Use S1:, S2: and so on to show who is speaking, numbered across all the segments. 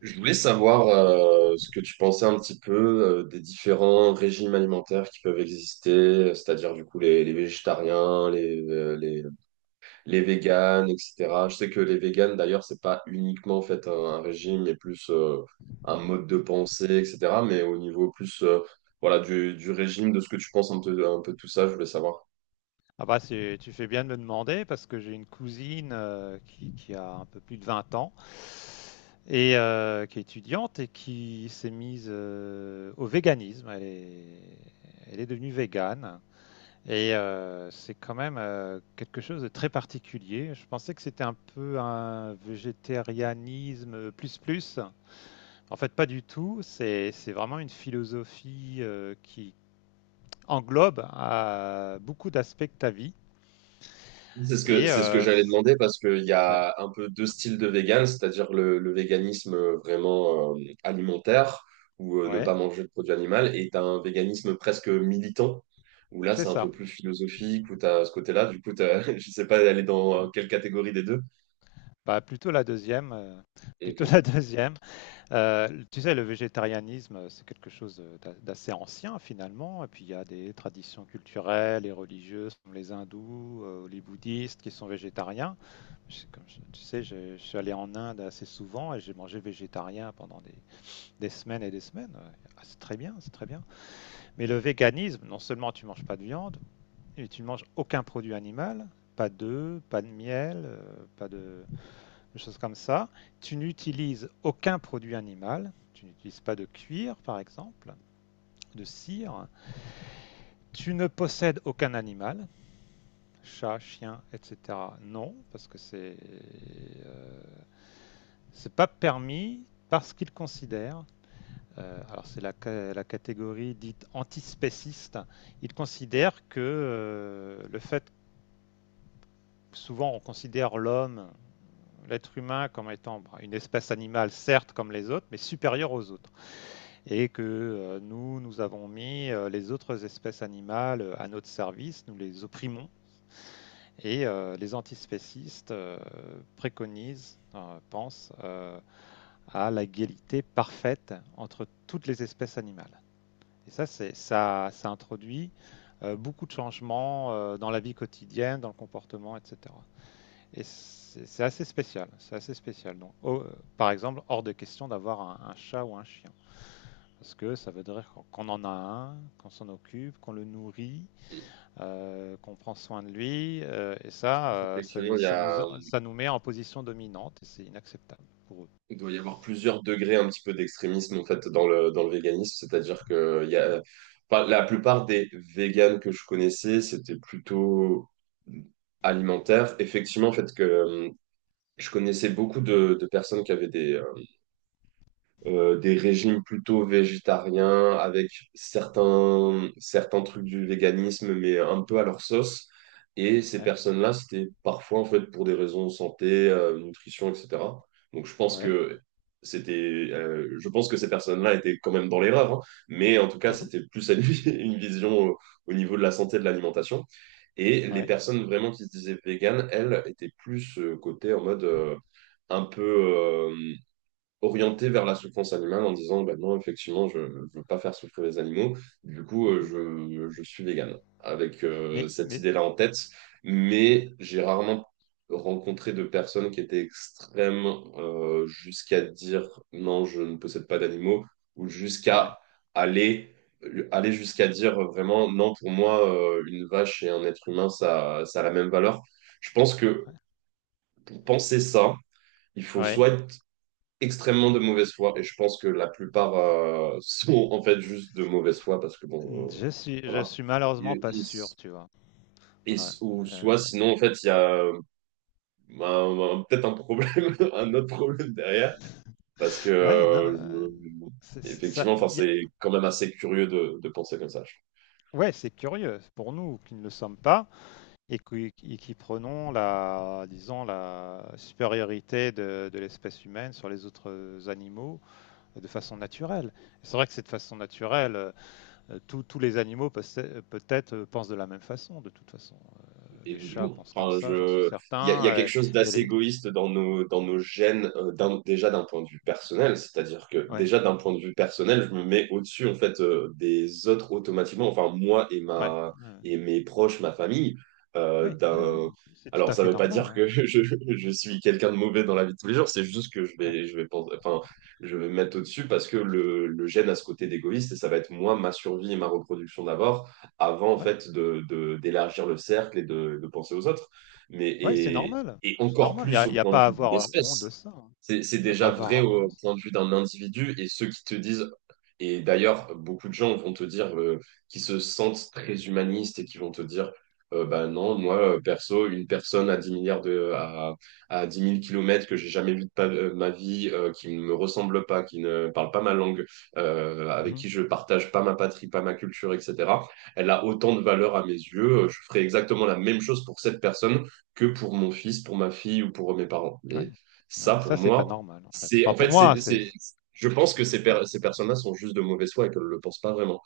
S1: Je voulais savoir ce que tu pensais un petit peu des différents régimes alimentaires qui peuvent exister, c'est-à-dire du coup les végétariens, les véganes, etc. Je sais que les véganes, d'ailleurs, c'est pas uniquement en fait un régime, mais plus un mode de pensée, etc. Mais au niveau plus voilà, du régime, de ce que tu penses un peu de tout ça, je voulais savoir.
S2: Ah bah c'est, tu fais bien de me demander parce que j'ai une cousine qui a un peu plus de 20 ans et qui est étudiante et qui s'est mise au véganisme. Elle est devenue végane et c'est quand même quelque chose de très particulier. Je pensais que c'était un peu un végétarianisme plus plus. En fait, pas du tout. C'est vraiment une philosophie qui englobe beaucoup d'aspects de ta vie. Et
S1: C'est ce que
S2: euh,
S1: j'allais demander parce qu'il y
S2: Ouais,
S1: a un peu deux styles de vegan, c'est-à-dire le véganisme vraiment alimentaire ou ne
S2: ouais,
S1: pas manger de produits animaux, et t'as un véganisme presque militant où là
S2: c'est
S1: c'est un peu
S2: ça.
S1: plus philosophique où t'as ce côté-là. Du coup, t'as, je sais pas aller dans
S2: Mm.
S1: quelle catégorie des deux.
S2: Bah, plutôt la deuxième,
S1: Donc,
S2: plutôt
S1: euh,
S2: la deuxième. Tu sais, le végétarianisme, c'est quelque chose d'assez ancien finalement. Et puis il y a des traditions culturelles et religieuses, comme les hindous, les bouddhistes, qui sont végétariens. Tu sais, je suis allé en Inde assez souvent et j'ai mangé végétarien pendant des semaines et des semaines. Ouais. Ah, c'est très bien, c'est très bien. Mais le véganisme, non seulement tu manges pas de viande, et tu ne manges aucun produit animal, pas d'œufs, pas de miel, pas de, de choses comme ça. Tu n'utilises aucun produit animal. Tu n'utilises pas de cuir, par exemple, de cire. Tu ne possèdes aucun animal, chat, chien, etc. Non, parce que euh, c'est pas permis parce qu'ils considèrent. Alors c'est la catégorie dite antispéciste. Ils considèrent que le fait souvent on considère l'être humain comme étant bah, une espèce animale, certes comme les autres, mais supérieure aux autres. Et que nous avons mis les autres espèces animales à notre service, nous les opprimons. Et les antispécistes préconisent, pensent à l'égalité parfaite entre toutes les espèces animales. Et ça introduit beaucoup de changements dans la vie quotidienne, dans le comportement, etc. Et c'est assez spécial, c'est assez spécial. Donc, oh, par exemple, hors de question d'avoir un chat ou un chien, parce que ça veut dire qu'on- qu'on en a un, qu'on s'en occupe, qu'on le nourrit, qu'on prend soin de lui,
S1: Effectivement, il y a.
S2: ça nous met en position dominante, et c'est inacceptable pour eux.
S1: Il doit y avoir plusieurs degrés un petit peu d'extrémisme en fait dans le véganisme, c'est-à-dire que il y a, enfin, la plupart des véganes que je connaissais, c'était plutôt alimentaire. Effectivement, en fait, que je connaissais beaucoup de personnes qui avaient des régimes plutôt végétariens avec certains trucs du véganisme, mais un peu à leur sauce. Et ces
S2: Ouais,
S1: personnes-là, c'était parfois en fait pour des raisons santé, nutrition, etc. Donc je pense
S2: ouais,
S1: que c'était, je pense que ces personnes-là étaient quand même dans l'erreur, hein. Mais en tout cas
S2: mhm,
S1: c'était plus à une, une vision au, au niveau de la santé et de l'alimentation. Et les
S2: ouais.
S1: personnes vraiment qui se disaient véganes, elles étaient plus côté en mode un peu orienté vers la souffrance animale en disant ben non, effectivement, je ne veux pas faire souffrir les animaux, du coup,
S2: Mhm.
S1: je suis vegan, avec cette
S2: Mais,
S1: idée-là en tête,
S2: ouais,
S1: mais j'ai rarement rencontré de personnes qui étaient extrêmes jusqu'à dire non, je ne possède pas d'animaux, ou
S2: ouais,
S1: jusqu'à aller jusqu'à dire vraiment non pour moi une vache et un être humain ça a la même valeur. Je pense que
S2: ouais.
S1: pour penser ça il faut
S2: Ouais.
S1: soit être extrêmement de mauvaise foi, et je pense que la plupart sont en fait juste de mauvaise foi parce que bon,
S2: Je
S1: voilà.
S2: suis malheureusement
S1: Ils-
S2: pas sûr,
S1: ils-
S2: tu vois. Ouais,
S1: ou
S2: euh,
S1: soit sinon en fait il y a peut-être un problème, un autre problème derrière parce que
S2: ouais, non, c'est- ça,
S1: effectivement, enfin
S2: il
S1: c'est quand même assez curieux de penser comme ça.
S2: ouais, c'est curieux pour nous qui ne le sommes pas et qui prenons la, disons, la supériorité de l'espèce humaine sur les autres animaux de façon naturelle. C'est vrai que c'est de façon naturelle, tous les animaux possè- peut-être pensent de la même façon, de toute façon. Les chats
S1: Évidemment.
S2: pensent comme
S1: Enfin,
S2: ça, j'en suis
S1: je, il y
S2: certain.
S1: a quelque chose
S2: Et,
S1: d'assez
S2: les...
S1: égoïste dans nos gènes, déjà d'un point de vue personnel. C'est-à-dire que
S2: Ouais,
S1: déjà d'un point de vue personnel, je me mets au-dessus en fait des autres automatiquement. Enfin, moi et
S2: ouais,
S1: ma
S2: ouais,
S1: et mes proches, ma famille. euh,
S2: ouais, ouais, ouais.
S1: d'un,
S2: C'est tout
S1: alors,
S2: à
S1: ça
S2: fait
S1: ne veut pas
S2: normal,
S1: dire
S2: hein.
S1: que je suis quelqu'un de mauvais dans la vie de tous les jours. C'est juste que
S2: Ouais,
S1: je vais penser, enfin, je vais me mettre au-dessus parce que le gène a ce côté d'égoïste et ça va être moi, ma survie et ma reproduction d'abord avant en
S2: ouais,
S1: fait de, d'élargir le cercle et de penser aux autres. Mais
S2: ouais, c'est normal.
S1: et
S2: C'est
S1: encore
S2: normal.
S1: plus
S2: Il
S1: au
S2: y a
S1: point de
S2: pas à
S1: vue d'une
S2: avoir honte
S1: espèce.
S2: de ça, hein.
S1: C'est
S2: Il n'y a pas à
S1: déjà vrai
S2: avoir honte de
S1: au
S2: ça.
S1: point de vue d'un individu et ceux qui te disent, et d'ailleurs, beaucoup de gens vont te dire, qui se sentent très humanistes et qui vont te dire, bah non, moi, perso, une personne à 10 milliards de, à dix mille kilomètres que j'ai jamais vu ma vie, qui ne me ressemble pas, qui ne parle pas ma langue, avec
S2: Mmh.
S1: qui je partage pas ma patrie, pas ma culture, etc., elle a autant de valeur à mes yeux. Je ferai exactement la même chose pour cette personne que pour mon fils, pour ma fille ou pour mes parents.
S2: Ouais.
S1: Mais ça,
S2: Ouais,
S1: pour
S2: ça, c'est pas
S1: moi,
S2: normal, en fait.
S1: c'est
S2: Pas
S1: en fait,
S2: pour moi, c'est
S1: c'est- je pense que ces,
S2: ouais.
S1: ces personnes-là sont juste de mauvaise foi et qu'elles ne le pensent pas vraiment.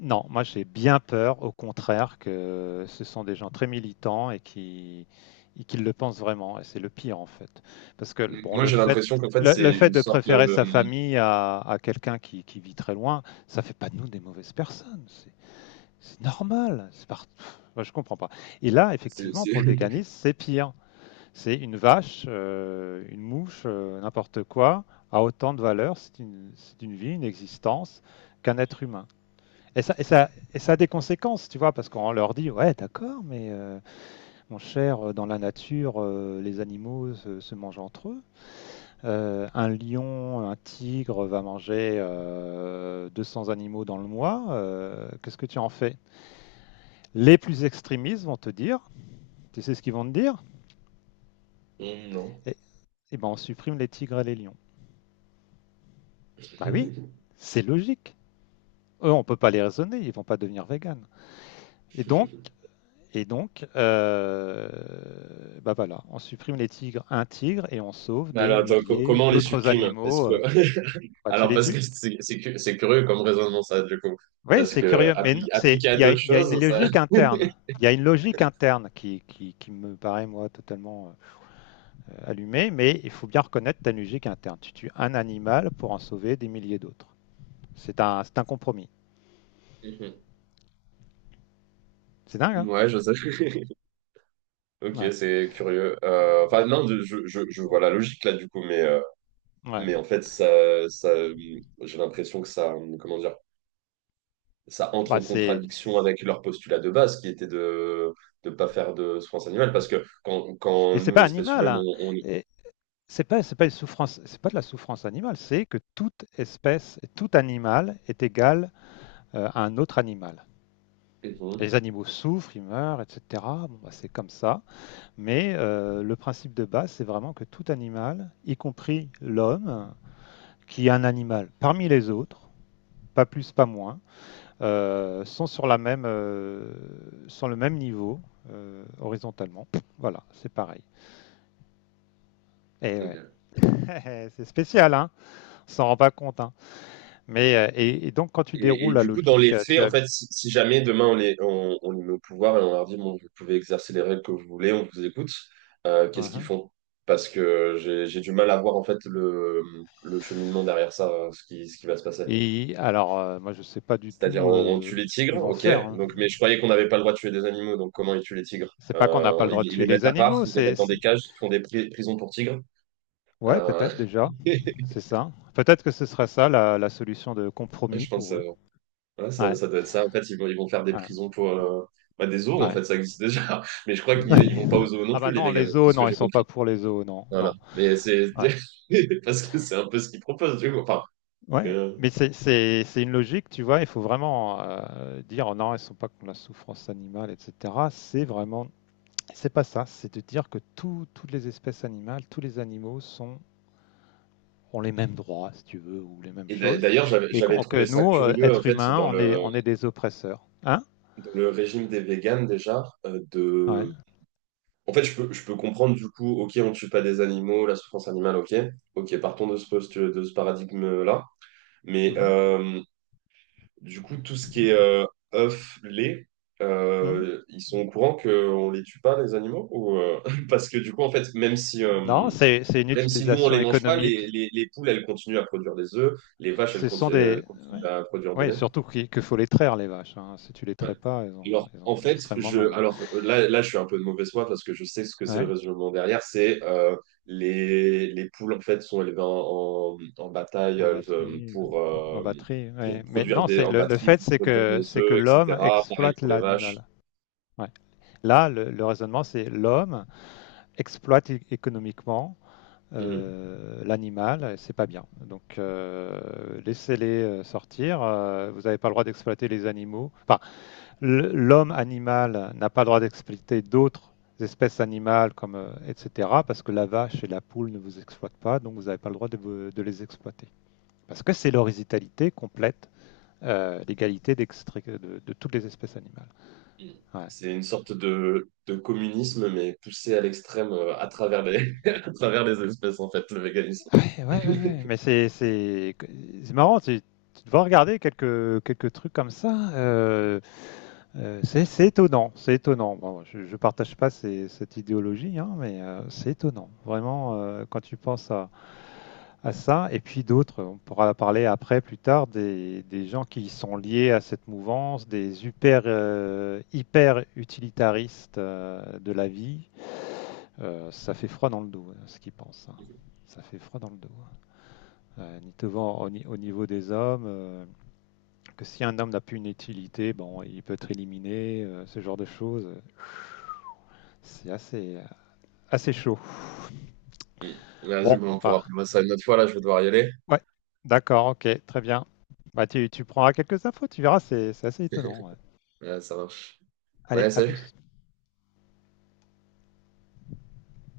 S2: Non, moi, j'ai bien peur, au contraire, que ce sont des gens très militants et qui le pensent vraiment et c'est le pire, en fait. Parce que, bon,
S1: Moi, j'ai l'impression qu'en fait,
S2: le
S1: c'est
S2: fait
S1: une
S2: de
S1: sorte.
S2: préférer sa famille à quelqu'un qui vit très loin, ça fait pas de nous des mauvaises personnes. C'est normal, c'est part moi, je comprends pas et là,
S1: C'est-
S2: effectivement,
S1: c'est-
S2: pour le véganisme, c'est pire. C'est une vache, une mouche, n'importe quoi, a autant de valeur, c'est une vie, une existence, qu'un être humain. Et ça a des conséquences, tu vois, parce qu'on leur dit, ouais, d'accord, mais mon cher, dans la nature, les animaux se mangent entre eux. Un lion, un tigre va manger 200 animaux dans le mois. Qu'est-ce que tu en fais? Les plus extrémistes vont te dire, tu sais ce qu'ils vont te dire?
S1: Non.
S2: Eh eh ben, on supprime les tigres et les lions. Bah oui,
S1: Mais
S2: c'est logique. Eux, on peut pas les raisonner, ils vont pas devenir véganes. Et donc, et donc, euh, Bah voilà, on supprime les tigres, un tigre, et on sauve des
S1: alors, attends,
S2: milliers
S1: comment on les
S2: d'autres
S1: supprime? Est-ce
S2: animaux.
S1: que...
S2: Bah, tu
S1: Alors,
S2: les
S1: parce
S2: tues?
S1: que c'est curieux comme raisonnement, ça, du coup.
S2: Oui,
S1: Parce
S2: c'est
S1: que
S2: curieux, c'est,
S1: appliqué à d'autres
S2: il y a
S1: choses,
S2: une
S1: ça.
S2: logique interne. Il y a une logique interne qui me paraît, moi, totalement allumée, mais il faut bien reconnaître ta logique interne. Tu tues un animal pour en sauver des milliers d'autres. C'est un compromis.
S1: Mhm.
S2: C'est dingue, hein?
S1: Ouais, je sais. Ok,
S2: Ouais.
S1: c'est curieux. Enfin, non, je vois la logique là, du coup,
S2: Ouais.
S1: mais en fait, ça, j'ai l'impression que ça, comment dire, ça entre
S2: Bah,
S1: en
S2: c'est
S1: contradiction avec leur postulat de base qui était de ne pas faire de souffrance animale parce que quand, quand
S2: mais c'est
S1: nous,
S2: pas
S1: l'espèce
S2: animal,
S1: humaine,
S2: hein. Et c'est pas une souffrance, c'est pas de la souffrance animale, c'est que toute espèce, tout animal est égal à un autre animal. Les
S1: Mhm.
S2: animaux souffrent, ils meurent, etc. Bon, bah, c'est comme ça. Mais le principe de base, c'est vraiment que tout animal, y compris l'homme, qui est un animal parmi les autres, pas plus, pas moins, sont le même niveau horizontalement. Voilà, c'est pareil. Et ouais,
S1: Ok.
S2: c'est spécial, hein. S'en rend pas compte, hein. Mais et donc quand tu
S1: Et
S2: déroules la
S1: du coup, dans les
S2: logique,
S1: faits,
S2: tu
S1: en
S2: as.
S1: fait, si, si jamais demain on les met au pouvoir et on leur dit, bon, vous pouvez exercer les règles que vous voulez, on vous écoute, qu'est-ce qu'ils
S2: Mhm.
S1: font? Parce que j'ai du mal à voir en fait le cheminement derrière ça, ce qui va se passer.
S2: Et alors, moi, je sais pas du
S1: C'est-à-dire,
S2: tout
S1: on tue les
S2: ce
S1: tigres,
S2: qu'ils vont
S1: ok.
S2: faire, hein.
S1: Donc, mais je croyais qu'on n'avait pas le droit de tuer des animaux, donc comment ils tuent les tigres?
S2: C'est pas qu'on n'a pas le droit de
S1: Ils
S2: tuer
S1: les
S2: les
S1: mettent à part,
S2: animaux,
S1: ils les mettent
S2: c'est.
S1: dans des
S2: C'est-
S1: cages, ils font des prisons pour tigres.
S2: ouais,
S1: Euh,
S2: peut-être déjà, c'est ça. Peut-être que ce serait ça la solution de compromis
S1: je pense,
S2: pour
S1: euh,
S2: eux.
S1: ouais, ça,
S2: Ouais.
S1: ça doit être ça. En fait, ils vont faire des
S2: Ouais.
S1: prisons pour bah, des zoos, en
S2: Ouais.
S1: fait, ça existe déjà. Mais je crois qu'ils ils vont pas aux zoos non
S2: Ah bah
S1: plus, les
S2: non, les
S1: véganes, de
S2: zoos,
S1: ce que
S2: non, ils
S1: j'ai
S2: sont pas
S1: compris.
S2: pour les zoos, non,
S1: Voilà.
S2: non.
S1: Mais c'est
S2: Ouais.
S1: parce que c'est un peu ce qu'ils proposent, du coup. Enfin,
S2: Ouais.
S1: que-
S2: Mais c'est une logique, tu vois, il faut vraiment dire non, ils sont pas contre la souffrance animale, etc. C'est vraiment c'est pas ça, c'est de dire que tout- toutes les espèces animales, tous les animaux sont, ont les mêmes droits, si tu veux, ou les mêmes
S1: Et
S2: choses,
S1: d'ailleurs, j'avais
S2: et
S1: trouvé
S2: que
S1: ça
S2: nous,
S1: curieux, en
S2: êtres
S1: fait,
S2: humains, on est des oppresseurs. Hein?
S1: dans le régime des véganes déjà,
S2: Ouais.
S1: de. En fait, je peux comprendre du coup, ok, on ne tue pas des animaux, la souffrance animale, ok, ok, partons de ce poste, de ce paradigme-là. Mais
S2: Mhm.
S1: du coup, tout ce qui est œufs, lait,
S2: Mhm.
S1: ils sont au courant qu'on ne les tue pas, les animaux ou, parce que du coup, en fait,
S2: Non, c'est une
S1: même si nous, on ne
S2: utilisation
S1: les mange pas,
S2: économique.
S1: les poules, elles continuent à produire des œufs, les vaches,
S2: Ce sont
S1: elles
S2: des...
S1: continuent à produire de
S2: Oui,
S1: lait.
S2: surtout qu'il que faut les traire, les vaches, hein. Si tu les
S1: Ouais.
S2: traites pas,
S1: Alors,
S2: elles
S1: en
S2: ont
S1: fait,
S2: extrêmement
S1: je,
S2: mal.
S1: alors là, je suis un peu de mauvaise foi parce que je sais ce que c'est le
S2: Ouais,
S1: raisonnement derrière. C'est Les poules, en fait, sont élevées en bataille
S2: en batterie. En batterie,
S1: pour
S2: ouais. Mais
S1: produire
S2: non,
S1: des,
S2: c'est
S1: en
S2: le
S1: batterie,
S2: fait,
S1: pour produire des
S2: c'est que
S1: œufs,
S2: l'homme
S1: etc. Pareil
S2: exploite
S1: pour les vaches.
S2: l'animal. Ouais. Là, le raisonnement, c'est l'homme exploite é- économiquement
S1: Mm.
S2: l'animal, et c'est pas bien. Donc, laissez-les sortir. Vous n'avez pas le droit d'exploiter les animaux. Enfin, l'homme animal n'a pas le droit d'exploiter d'autres espèces animales, comme, etc., parce que la vache et la poule ne vous exploitent pas, donc vous n'avez pas le droit de, vous- de les exploiter. Parce que c'est l'horizontalité complète, l'égalité d'extrait- de toutes les espèces animales.
S1: Mm.
S2: Ouais.
S1: C'est une sorte de communisme, mais poussé à l'extrême à travers les, à travers les espèces, en fait, le véganisme.
S2: Ouais, ouais, ouais. Mais c'est c'est marrant. Tu devrais regarder quelques trucs comme ça. C'est étonnant. C'est étonnant. Bon, je, ne partage pas ces- cette idéologie, hein, mais c'est étonnant. Vraiment, quand tu penses à ça, et puis d'autres, on pourra parler après, plus tard, des gens qui sont liés à cette mouvance, des hyper hyper utilitaristes de la vie. Ça fait froid dans le dos, hein, ce qu'ils pensent, hein. Ça fait froid dans le dos, hein. Ni devant au, ni- au niveau des hommes, que si un homme n'a plus une utilité, bon, il peut être éliminé, ce genre de choses. C'est assez, assez chaud.
S1: Mm. Vas-y,
S2: Bon,
S1: bon, on
S2: enfin,
S1: pourra plus voir ça une autre fois. Là, je vais devoir y aller.
S2: ouais, d'accord, ok, très bien. Bah, tu prendras quelques infos, tu verras, c'est assez étonnant, ouais.
S1: Ouais, ça marche.
S2: Allez,
S1: Ouais,
S2: à
S1: salut.
S2: plus.